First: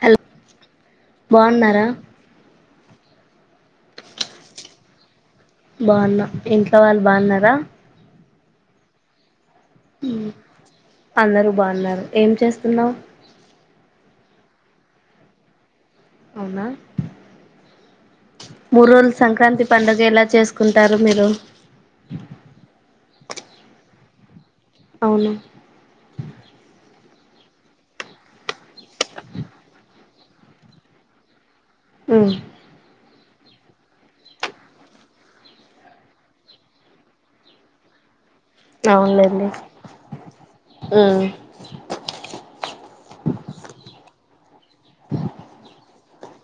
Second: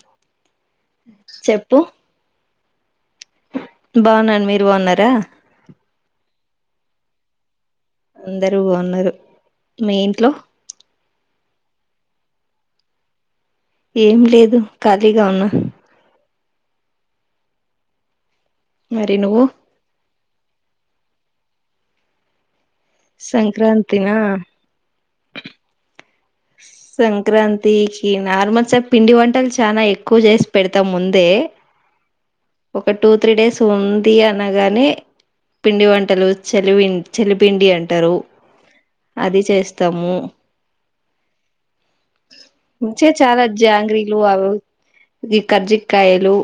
Hello చెప్పు బాగున్నారా బాగున్నాను మీరు బాగున్నారా బాగున్నా ఇంట్లో వాళ్ళు బాగున్నారా అందరు బాగున్నారు మీ ఇంట్లో అందరు బాగున్నారు ఏం చేస్తున్నావు ఏం లేదు ఖాళీగా ఉన్న అవునా మూడు మరి రోజులు నువ్వు సంక్రాంతి పండుగ ఎలా చేసుకుంటారు మీరు సంక్రాంతిన అవును సంక్రాంతికి నార్మల్ సార్ పిండి వంటలు చాలా ఎక్కువ చేసి పెడతాం ముందే ఉమ్ ఒక టూ త్రీ డేస్ ఉంది అనగానే పిండి వంటలు చలిపిన్ చలిపిండి అంటారు అది అవునులేండి చేస్తాము ఉమ్ చె చాలా జాగరిలు అవ్ ఈ కర్జకాయలు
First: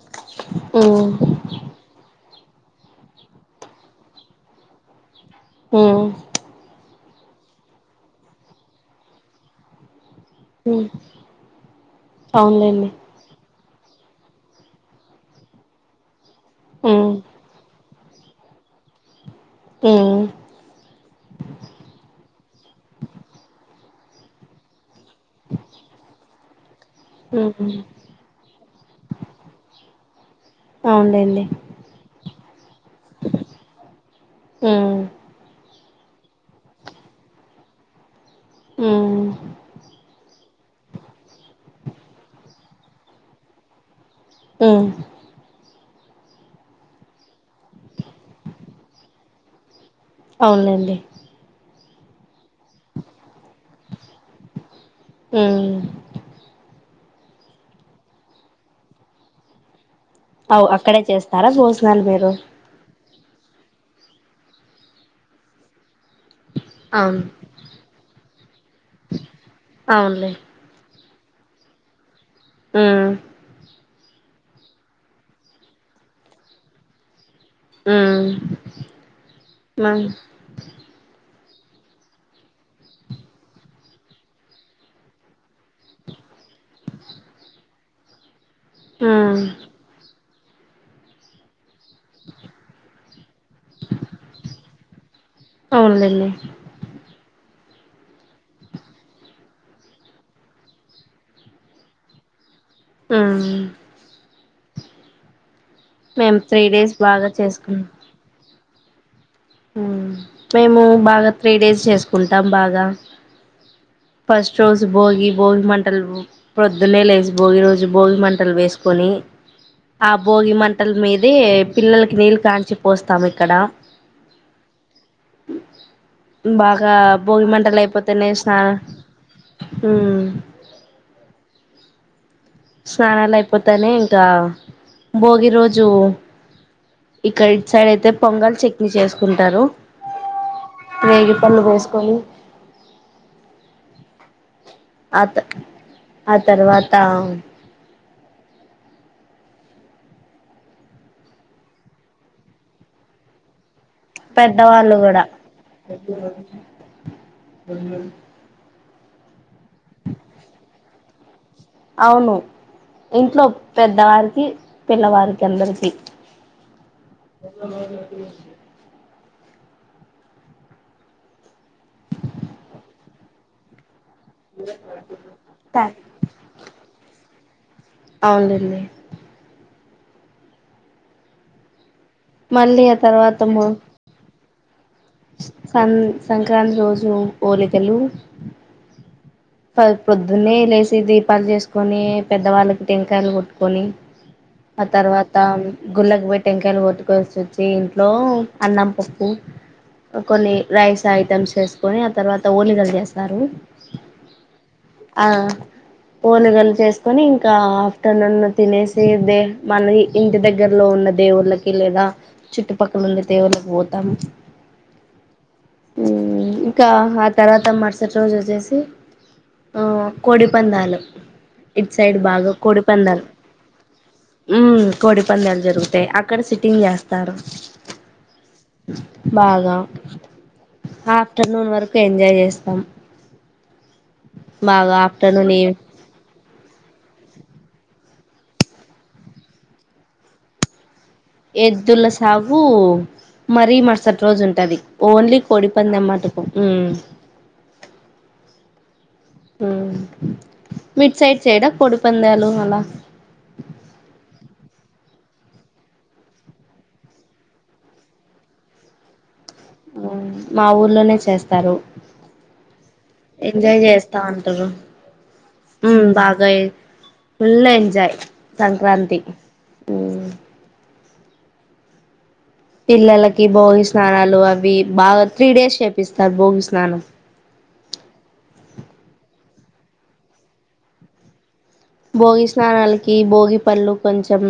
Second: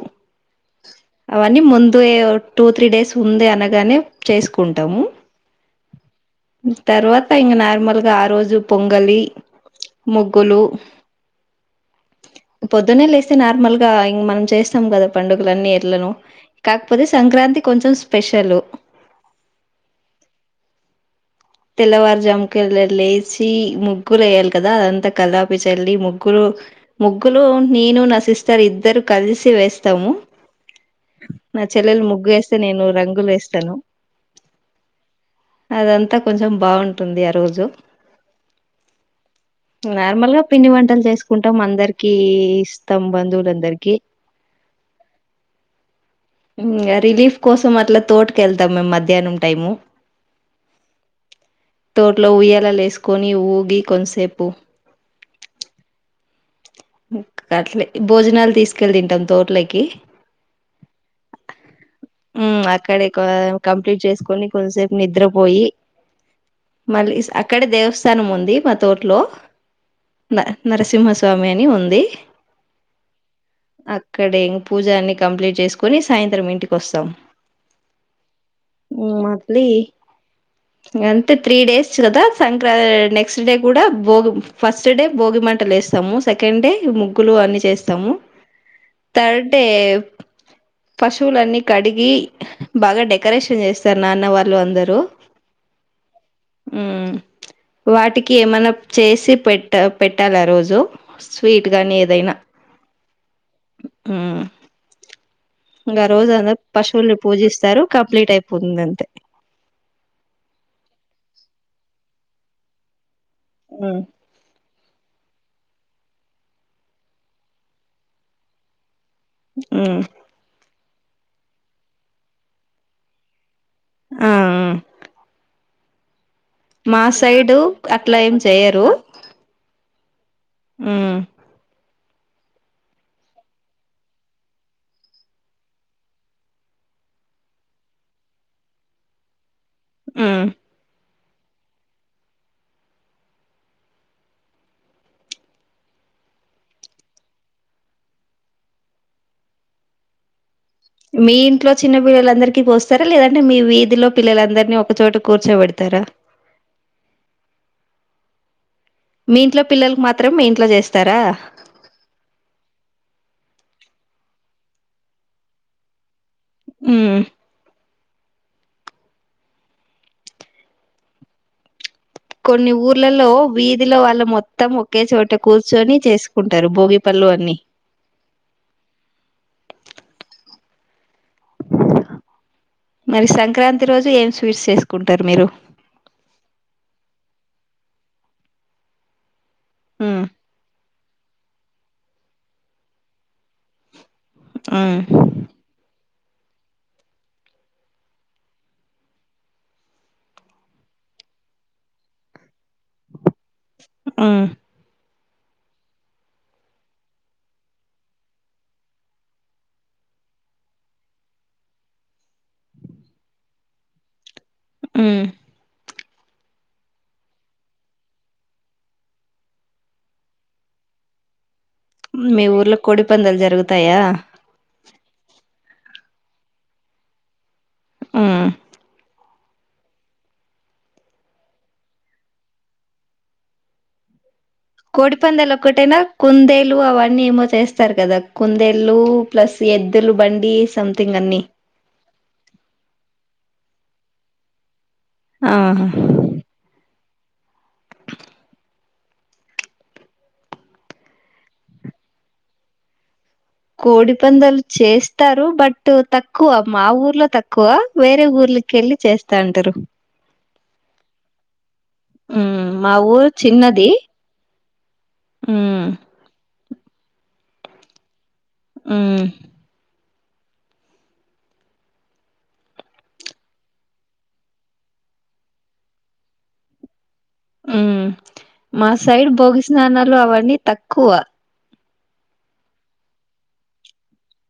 ఉమ్ అవన్నీ ముందు ఎవ టూ త్రీ డేస్ ఉంది అనగానే చేసుకుంటాము ఉమ్ తర్వాత ఇంక నార్మల్గా ఆ రోజు పొంగలి ముగ్గులు ఉమ్ అవునులేండి పొద్దున్నె లేసిన నార్మల్ గా ఇంగ్ మనం చేస్తాం కదా పండుగలన్నీ ఎట్లనొ ఉమ్ కాకపోతే సంక్రాంతి కొంచెం పెషలు ఉ తెల్లవారుజాముకల్ లే లేచి ముగ్గులు ఎయాలి కదా అదంతా కళ్ళాపి చేల్లి ముగ్గులు ముగ్గులు ఉమ్ నేను నా సిస్టర్ ఇద్దరు కలిసి వేస్తాము, అవునులేండి నా చెల్లెలు ముగ్గుఎస్తే నేను రంగులు ఏస్తాను, ఉమ్ అదంతా కొంచెం బావుంటుంది ఆ రోజు ఉమ్ నార్మల్ గ పిండి వంటలు చేసుకుంటం, అందరికి ఇస్తం బంధువులందరికి ఉ ఇంగ రిలీఫ్ కోసం అట్లా తోటకెళ్తాం మేం మధ్యానం టైము ఔన్ లేండి. తోట్లో ఊయ్యలలు ఎసుక్కొని ఊగి కొంసేపు ఉ అట్లె భోజనాలు తీసుకెళ్ళ్ తింటాం తోట్లొకి అవ్, అక్కడే చేస్తారా భోజనాలు మీరు కవ్ కంప్లీట్ చేసుకొని కొంసేపు నిద్రపోయి అవును మళ్ళీస్ అక్కడే దేవస్థానం ఉంది మా తోట్లో, అవునులే న నరసింహ సా మెని ఉంది. ఉ అక్కడ ఇంగ్ పూజాన్ని కంప్లీట్ చేసుకొని సాయంత్రం ఇంటికి వస్సాం. మ్మ్ హు, మద్లి ఇగ అం తే త్రీ డేస్ కదా సంక్రా నెక్స్ డే కూడా భోగి ఫస్ట్ డే భోగి మంటలు ఎస్సాము. సెకండ్ డే ముగ్గులు అన్ని చేస్తాము. మ్మ్ థర్ డే పశువులన్ని కడిగి బాగా డెకరేషన్ చేస్తారు నాన్న వాళ్ళు అందరూ అవునులేండి హు వాటికి ఏమన్న చేసి పెట్ట పెట్టాలా రోజు స్వీట్ గాని ఏదైనా హు ఇంగ ఆ రోజు అందర్ డేస్ పశువుల్ని బాగా పూజిస్తారు కంప్లీట్ అయ్ ఉందంతే హు, మేము బాగా త్రీ డేస్ చేసుకుంటాం బాగా మ్మ్ ఫస్ట్ రోజు భోయి భోగి మంటలు పొద్దున్నె లేసి భోగి రోజు భోగి మంటలు వేసుకొని ఆ బోగి మ ంటల్ మీదీ పిల్లలకి నీళ్ళు కాంచి పోస్తాం, ఇక్కడ ఆ బాగా మా భోగి సైడు మంటల అట్లా ఏం అయిపోతున్నాయి, స్నాన హ్ హ్ స్నానాలు అయిపోతానే ఇంకా భోగి రోజు ఇక్కడి సైడ్ అయితే పొంగల్ చట్నీ చేసుకుంటారు. హ్ రేగి పళ్ళు వేసుకొని ఆత ఆ తర్వాత మీ ఇంట్లో చిన్న పిల్లలందరికీ పోస్తారా లేదంటే మీ వీ ధీ లో పిల్లలందరినీ పెద్దవాళ్ళు ఒకచోట కూడా కూర్చోబెడతారా. మీ ఇంట్లో పిల్లలకు మాత్రం ఇంట్లో చేస్ త్తరా అవును ఇంట్లో పెద్దవారికి, పిల్లవారికి అందరికి. హ్మ్. అ కొన్ని ఊర్లలో వీధిలో వాళ్లు మొత్తం ఒకే చోట కూర్చొని చేసుకుంటరు భోగి పళ్ళు అన్ని. అవునండి. మళ్ళీ ఆ తర్వాతము ఫిర్సేస్ సంన్ సంక్రాంతి రోజు హాలిగలు హ్మ్. ప్రొద్దున్నే లేసిది అప్పాలు చేసుకొని పెద్దవాళ్ళకి టెంకాయలు కొట్టుకొని ఆ హ్మ్. తర్వాత గుళ్ళకి పోయి టెంకాయలు కొట్టు కొనేసి వచ్చి ఇంట్లో అన్నం, పప్పు, కొన్ని రైస్ ఐటమ్స్ చేసుకొని ఆ తర్వాత ఓలిగలు చేస్తారు. ఆ ఆ ఓలిగలు చేసుకొని ఇంకా ఆఫ్టర్నూన్ తినేసి, దే మన ఇంటి దగ్గరలో ఉన్న దేవుళ్ళకి లేదా చుట్టుపక్కల ఉండే దేవుళ్ళకి పోతాం. హ్ ఇంకా ఆ తర్వాత మరుసటి రోజు వచ్చేసి ఆ కోడిపందాలు ఇట్ సైడ్ మీ బాగా ఊర్లో కోడిపందాలు జరుగుతాయా? హ్ కోడిపందాలు జరుగు తయి అక్కడ సిట్టింగ్ చేస్తారు. ఆ బాగా ఆఫ్టర్నూన్ వరకు ఎంజాయ్ చేస్తాం. బాగా ఆఫ్టర్నూన్ కోడిపందాలు ఒక్కటేనా కుందేలు అవన్నీ ఏమో చేస్తారు కదా కుందేల్లు ప్లస్ ఎద్దులు బండి సం ఎద్దుల సావు మరీ మరుసటి రోజు ఉంటది ఓన్లీ ఆహా కొడిపందం మాటు కు హ్మ్ మిడ్ సైడ్ చేయరా కోడి పందాలు అలా కోడి పందాలు చేస్తారు బట్ తక్కువ మా ఊర్లో తక్కువ వేరే ఊర్లకి వెళ్ళి చేస్ హ్మ్ మా ఊర్లోనే చేస్తారు ఉమ్ మా ఊరు ఎంజాయ్ చిన్నది చేస్తా ఉంటారు ఉమ్ హ్మ్ బాగా ఫుల్ ఎంజాయ్ సంక్రాంతి ఉమ్ హ్మ్ పిల్లలకి భోగి స్నానాలు అవి బాగా త్రీ డేస్ చేపిస్తారు భోగి స్నానం హ్మ్ మా సైడ్ బోగిస్నానాలు అవన్నీ తక్కువ భోగి స్నానాలకి భోగి పళ్ళు కొంచెం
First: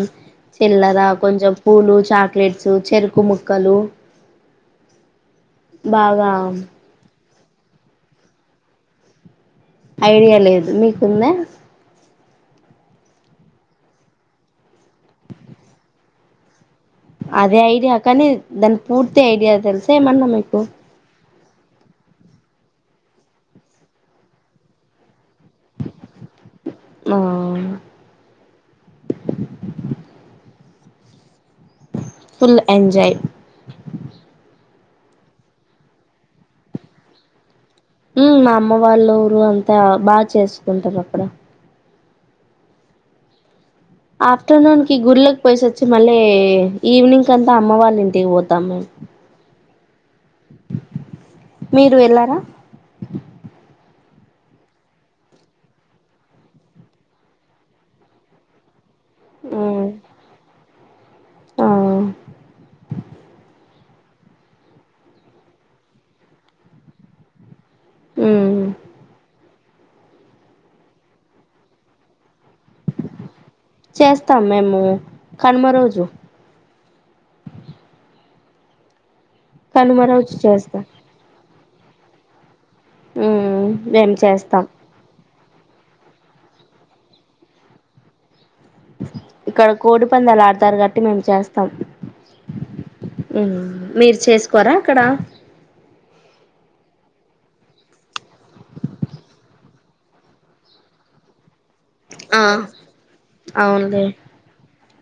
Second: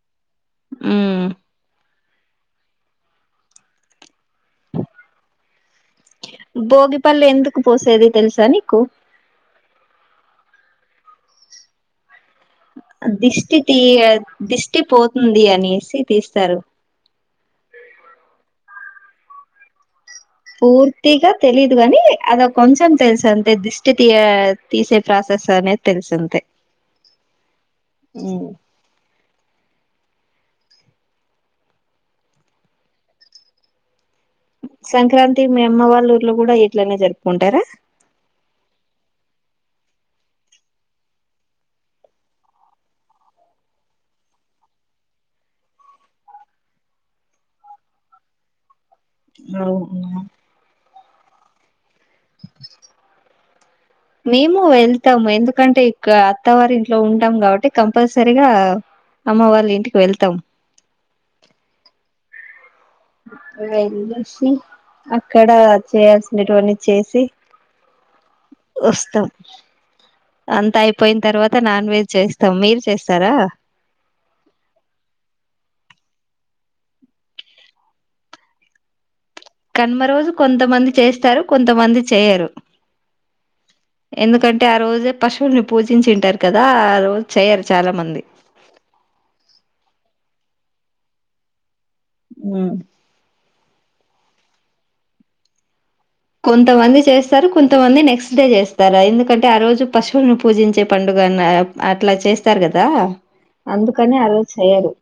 చిల్లరా ఉమ్ కొంచెం పూలు చాక్లెట్స్ చెరుకు ముక్కలు బాగా భోగిపల్ ఎందుకు పోసేది తెలుసా నీకు ఐడియా లేదు మీకుందా దిష్టి తీ దిష్టి పోతుంది అనేసి తీస్తారు అదే ఐడియా కానీ దాని పూర్తి ఐడియా తెలుస్ ఏమైనా మీకు తెలిదు గాని అద కొంచెం తెలుస అంతే దిష్టి తీ తీసే ప్ర సానే తెలుఅంతే ఆ హ్మ్ ఫుల్ ఎంజాయ్ సంక్రాంతి మీ అమ్మ వాళ్ళ ఊర్లో కూడా ఇట్లనే జరుపుకుంటారా హ్మ్ మా అమ్మ వాళ్ళు ఊరు అంతా బాగా చేసుకుంటారు అక్కడ ఆఫ్టేర్నూన్ కి గుళ్ళకి పోసి వచ్చి మళ్ళీ ఈవినింగ్ అంతా అమ్మ వాళ్ళ ఇంటికి పోతాం మేము అవునా మీరు వెళ్ళారా మేము వెళ్తాము ఎందుకంటే ఇక అత్తవారి ఇంట్లో ఉంటాం కాబట్టి కంపల్సరిగా అమ్మ వాళ్ళు ఉమ్ ఇంటికి వెళ్తాం ఆ వెల్లేసి అక్కడ చేయాల్సినేటివి చేసి ఉమ్ వస్తాం అంతా అయిపోయిన తర్వాత నాన్ వెజ్ చేస్ చేస్తాం మేము కనుమ రోజు కనుమ కనుమరోజు రోజు చేస్తాం కొంతమంది చేస్తారు కొంతమంది చేయరు హు మేం చేస్తాం ఎందుకంటే ఆ రోజే పశువుల్ని పూజించింటారు కదా ఆ రోజు చేయ్యరు చాలా మంది ఇక్కడ కోడి పందాలు ఆడతారు కాబట్టి మేము చేస్తాం హు ఉమ్ మీరు చేసుకోరా అక్కడ కొంతమంది చేస్తారు కొంతమంది నెక్స్ట్ డే చేస్తారా ఎందుకంటే ఆ రోజు పశువులను పూజించే పండుగ అట్లా ఆ చేస్తారు కదా అవునులే అందుకని ఆ రోజు చేయ్యరు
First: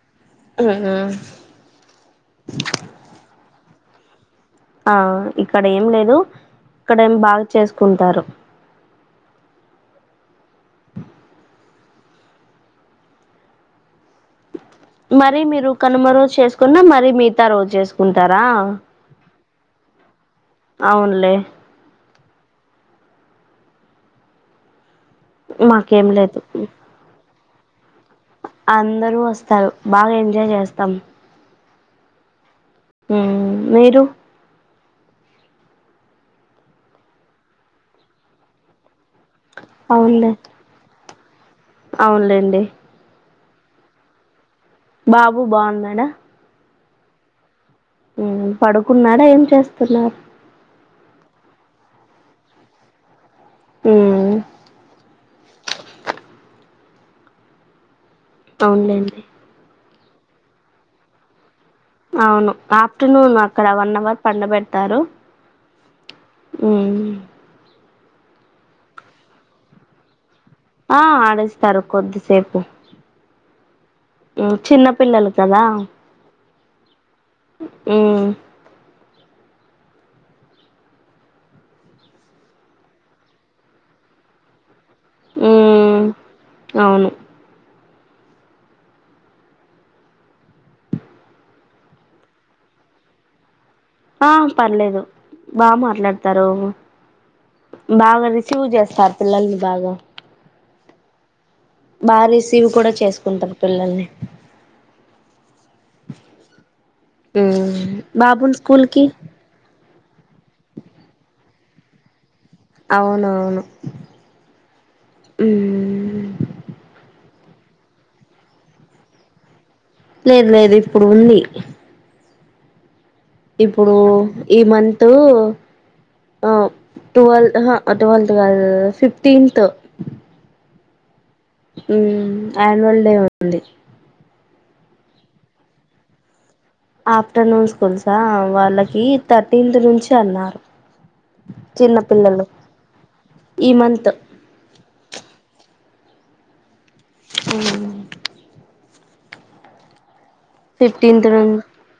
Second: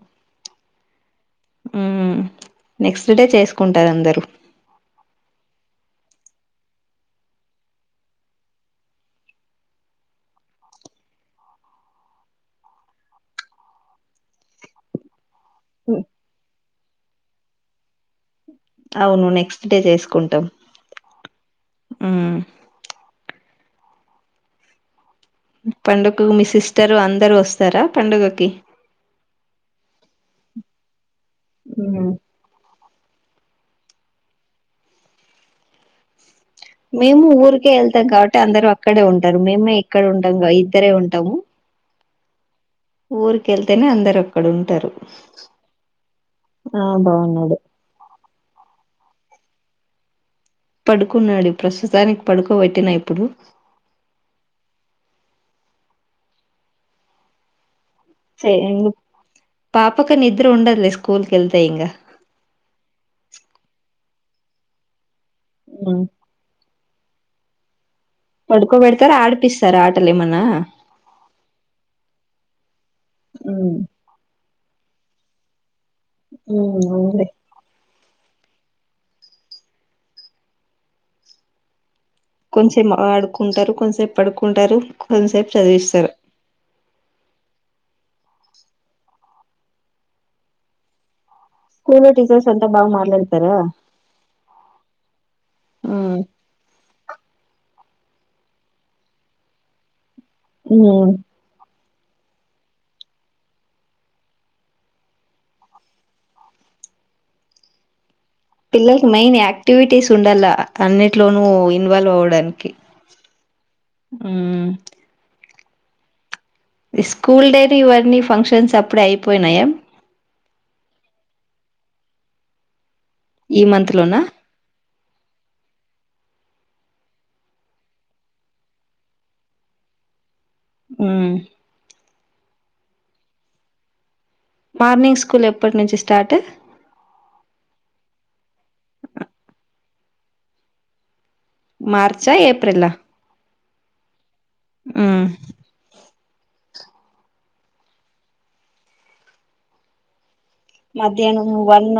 ఉమ్ హు నెక్స్ట్ డే చేసు కుంటారు అందరు ఆ ఇక్కడ ఏం లేదు ఇక్కడ ఏం బాగా చేసుకుంటారు మరి రి మీరు హ్మ్. కనుమ రోజు చేసుకున్న మరి మీ గత రోజు చేసుకుం టారా అవును నెక్స్ట్ డే చేసుకుం అవున్లే ఊమ్ మాకేం పండుగకు లేదు మీ సిస్టర్ అందరు వస్ స్తారా అందరూ వస్తారు బాగా ఎంజాయ్ చేస్తాం ఉమ్ ఉమ్ మీరు మేము ఊరికే వెళ్తాం కాబట్టి అందరు అ క్కడే ఉంటారు మేమే ఇక్కడ ఉంటం గా ఇద్దరే ఉం టం అవున్లేండి ఊరుకెళ్తేనే అందరు ఉంటారు. బాబు బాగున్నాడా ఆ బాగున్నాడు ఊమ్ పడుకున్నాడా ఏం చేస్తున్నారు పడుకున్నాడు ప్రస్తుతానికి పడుకోబెట్టిన ఇప్పుడు హుమ్ సే ఎ అవునులేండి పా పకి నిద్ర ఉండదులే స్కూల్ కెల్తే ఇంగా అవును ఆఫ్టర్నూన్ అక్కడ వన్ అవర్ పండ బెడ్తారు హు ఊఉమ్ పడుకోబెడతార ఆడిపిస్తార ఆటలు ఏమన్నా ఆ ఆడిస్తారు హు ఉమ్ చిన్న పిల్లలు కదా హమ్ ఆవునలే హమ్ కొంచెం ఆడుకుంటారు కొంచసేపు పడుకుంటారు కొంతసేపు మ్ చదివిస్తారు అవును స్కూల్ లో టీచర్స్ అంతా బాగా మాట్లాడతారా ఆ పర్లేదు బా మాట్లాడతారు బాగా రిసీవ్ చేస్తారు పిల్లల్ని బాగా హమ్ బాగా రిసీవ్ కూడా చేసుకుంటారు పిల్లల్ని బాబుని స్కూల్ కి పిల్లలకి మెయిన్ ఆక్టివిటీస్ ఉండాల అన్నింటిలోనూ ఇన్వాల్వ్ అవ్వడానికి అవునవును ఉమ్ హమ్ స్కూల్ డైని ఇవన్నీ ఫంక్షన్స్ అప్పుడే అయిపోయినాయా లేదు లేదు ఇప్పుడు ఉంది ఈ మంత్ ఇప్పుడు లోనా ఈ మంత తు టవల్ ఆహ ట్వల్త్ కాదు ఫిఫ్టీన్త్ ఆ ఆహ యాన్యువల్ డే ఉంది మార్నింగ్ స్కూల్ ఎప్పటి నుంచి స్టార్ట్ ఆఫ్టర్నూన్ స్కూల్సా వాళ్ళకి థర్టీన్త్ నుంచి అన్నారు చిన్న మార్చా పిల్లలు ఏప్రిలా ఈ మంత్ హమ్ అ ఫిఫ్టీన్త్ ను మధ్యానము వన్న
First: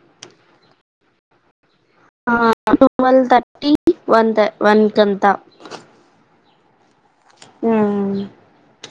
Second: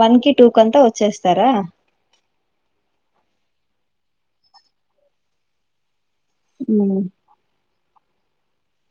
వన్ కి టూ కంతా వచ్చేస్తారా ఆ వన్ టెర్రీ అంటే వన్కాంత ఉ ఆ